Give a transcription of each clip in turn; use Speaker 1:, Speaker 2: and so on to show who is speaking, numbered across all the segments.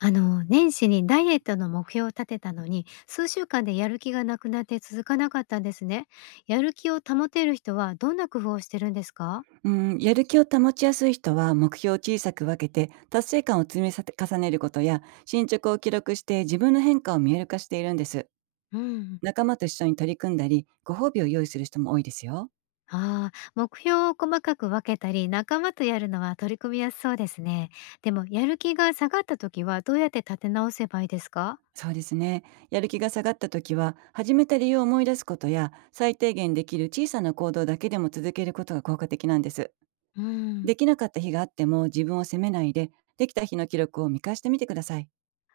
Speaker 1: 年始にダイエットの目標を立てたのに数週間でやる気がなくなって続かなかったんですね。やる気を保てる人はどんな工夫をしてるんですか？
Speaker 2: うん、やる気を保ちやすい人は目標を小さく分けて達成感を積み重ねることや進捗を記録して自分の変化を見える化しているんです。
Speaker 1: うん。
Speaker 2: 仲間と一緒に取り組んだりご褒美を用意する人も多いですよ。
Speaker 1: ああ、目標を細かく分けたり仲間とやるのは取り組みやすそうですね。でもやる気が下がった時はどうやって立て直せばいいですか？
Speaker 2: そうですね。やる気が下がった時は始めた理由を思い出すことや最低限できる小さな行動だけでも続けることが効果的なんです。
Speaker 1: うん。
Speaker 2: できなかった日があっても自分を責めないで、できた日の記録を見返してみてください。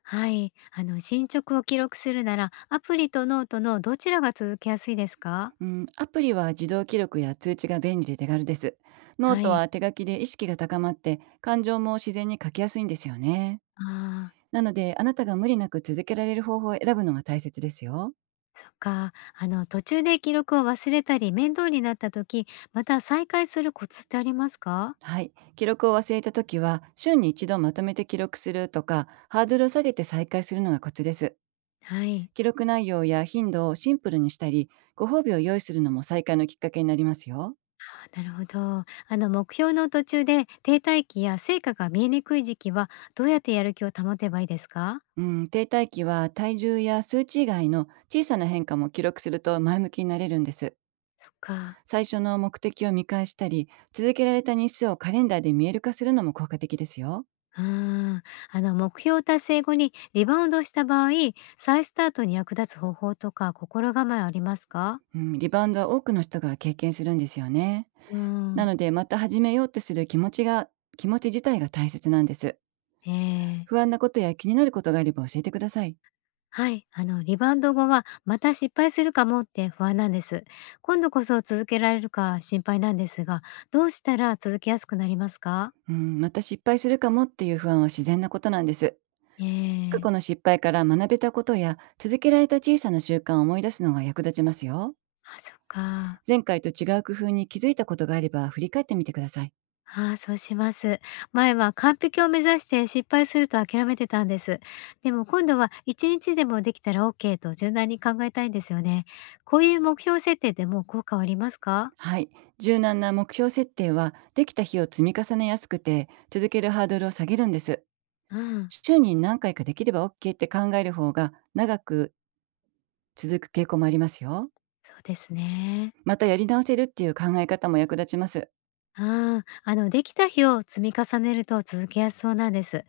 Speaker 1: はい、進捗を記録するならアプリとノートのどちらが続けやすいですか？
Speaker 2: うん、アプリは自動記録や通知が便利で手軽です。ノー
Speaker 1: は
Speaker 2: ト
Speaker 1: い。
Speaker 2: は手書きで意識が高まって感情も自然に書きやすいんですよね。
Speaker 1: ああ。
Speaker 2: なのであなたが無理なく続けられる方法を選ぶのが大切ですよ。
Speaker 1: そっか。途中で記録を忘れたり、面倒になった時、また再開するコツってありますか？
Speaker 2: はい。記録を忘れた時は週に一度まとめて記録するとかハードルを下げて再開するのがコツです。
Speaker 1: はい。
Speaker 2: 記録内容や頻度をシンプルにしたり、ご褒美を用意するのも再開のきっかけになりますよ。
Speaker 1: あ、なるほど。目標の途中で停滞期や成果が見えにくい時期は、どうやってやる気を保てばいいですか？
Speaker 2: うん、停滞期は体重や数値以外の小さな変化も記録すると前向きになれるんです。
Speaker 1: そっか。
Speaker 2: 最初の目的を見返したり、続けられた日数をカレンダーで見える化するのも効果的ですよ。
Speaker 1: うーん。目標達成後にリバウンドした場合、再スタートに役立つ方法とか心構えありますか？
Speaker 2: うん、リバウンドは多くの人が経験するんですよね。
Speaker 1: うー
Speaker 2: な
Speaker 1: ん。
Speaker 2: ので、また始めようとする気持ちが、気持ち自体が大切なんです。
Speaker 1: ええ。
Speaker 2: 不安なことや気になることがあれば教えてください。
Speaker 1: はい、リバウンド後はまた失敗するかもって不安なんです。今度こそ続けられるか心配なんですが、どうしたら続けやすくなりますか？
Speaker 2: うん、また失敗するかもっていう不安は自然なことなんです。
Speaker 1: え
Speaker 2: 過
Speaker 1: え、
Speaker 2: 去の失敗から学べたことや、続けられた小さな習慣を思い出すのが役立ちますよ。
Speaker 1: あ、そっか。
Speaker 2: 前回と違う工夫に気づいたことがあれば振り返ってみてください。
Speaker 1: ああ、そうします。前は完璧を目指して失敗すると諦めてたんです。でも今度は1日でもできたら OK と柔軟に考えたいんですよね。こういう目標設定でも効果はありますか？
Speaker 2: はい。柔軟な目標設定は、できた日を積み重ねやすくて、続けるハードルを下げるんです。
Speaker 1: うん、
Speaker 2: 週に何回かできれば OK って考える方が、長く続く傾向もありますよ。
Speaker 1: そうですね。
Speaker 2: またやり直せるっていう考え方も役立ちます。
Speaker 1: ああ、できた日を積み重ねると続けやすそうなんです。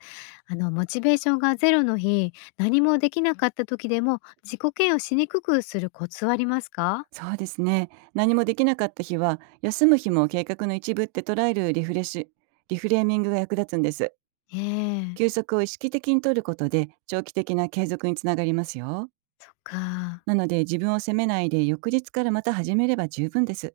Speaker 1: モチベーションがゼロの日、何もできなかった時でも自己嫌悪しにくくするコツはありますか？
Speaker 2: そうですね。何もできなかった日は、休む日も計画の一部って捉えるリフレッシュ、リフレーミングが役立つんです。
Speaker 1: ええ、
Speaker 2: 休息を意識的に取ることで、長期的な継続につながりますよ。
Speaker 1: そっか。
Speaker 2: なので、自分を責めないで、翌日からまた始めれば十分です。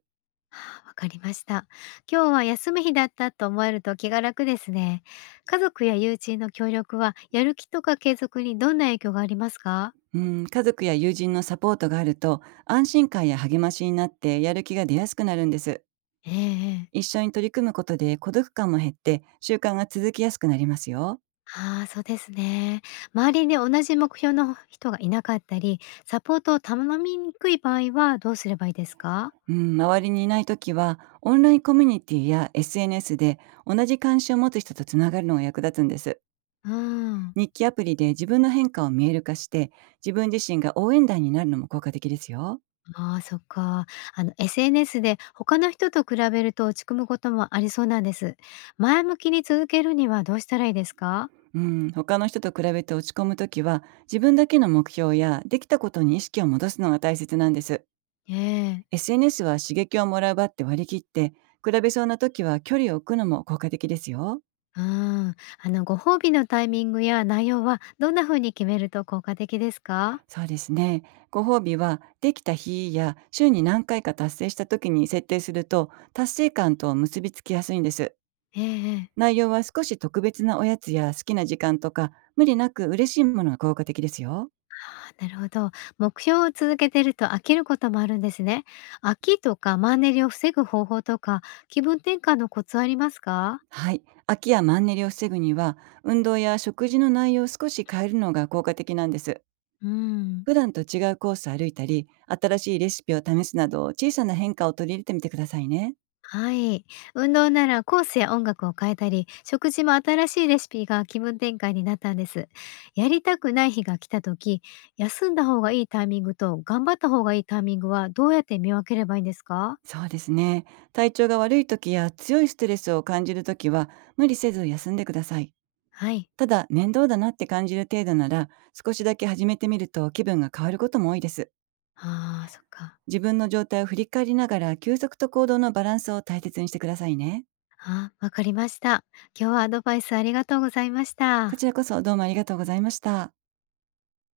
Speaker 1: あ、わかりました。今日は休む日だったと思えると気が楽ですね。家族や友人の協力は、やる気とか継続にどんな影響がありますか？
Speaker 2: うん、家族や友人のサポートがあると安心感や励ましになってやる気が出やすくなるんです。
Speaker 1: ええええ。
Speaker 2: 一緒に取り組むことで孤独感も減って習慣が続きやすくなりますよ。
Speaker 1: ああ、そうですね。周りに同じ目標の人がいなかったり、サポートを頼みにくい場合はどうすればいいですか？
Speaker 2: うん、周りにいないときはオンラインコミュニティや SNS で同じ関心を持つ人とつながるのが役立つんです。
Speaker 1: うーん。
Speaker 2: 日記アプリで自分の変化を見える化して、自分自身が応援団になるのも効果的ですよ。
Speaker 1: ああ、そっか。SNS で他の人と比べると落ち込むこともありそうなんです。前向きに続けるにはどうしたらいいですか？
Speaker 2: うん、他の人と比べて落ち込むときは自分だけの目標やできたことに意識を戻すのが大切なんです。
Speaker 1: ええ。
Speaker 2: SNS は刺激をもらう場って割り切って、比べそうな時は距離を置くのも効果的ですよ。
Speaker 1: うーん。ご褒美のタイミングや内容はどんな風に決めると効果的ですか？
Speaker 2: そうですね。ご褒美は、できた日や週に何回か達成した時に設定すると、達成感と結びつきやすいんです。
Speaker 1: えええ。
Speaker 2: 内容は少し特別なおやつや好きな時間とか、無理なく嬉しいものが効果的ですよ。
Speaker 1: なるほど。目標を続けてると飽きることもあるんですね。飽きとかマンネリを防ぐ方法とか、気分転換のコツありますか？
Speaker 2: はい。飽きやマンネリを防ぐには、運動や食事の内容を少し変えるのが効果的なんです。
Speaker 1: うん、
Speaker 2: 普段と違うコースを歩いたり、新しいレシピを試すなど、小さな変化を取り入れてみてくださいね。
Speaker 1: はい。運動ならコースや音楽を変えたり、食事も新しいレシピが気分転換になったんです。やりたくない日が来た時、休んだ方がいいタイミングと頑張った方がいいタイミングはどうやって見分ければいいんですか？
Speaker 2: そうですね。体調が悪い時や強いストレスを感じる時は、無理せず休んでください。
Speaker 1: はい。
Speaker 2: ただ、面倒だなって感じる程度なら、少しだけ始めてみると気分が変わることも多いです。
Speaker 1: ああ、そっか。
Speaker 2: 自分の状態を振り返りながら、休息と行動のバランスを大切にしてくださいね。
Speaker 1: あー、わかりました。今日はアドバイスありがとうございまし
Speaker 2: こ
Speaker 1: た。
Speaker 2: ちらこそどうもありがとうございました。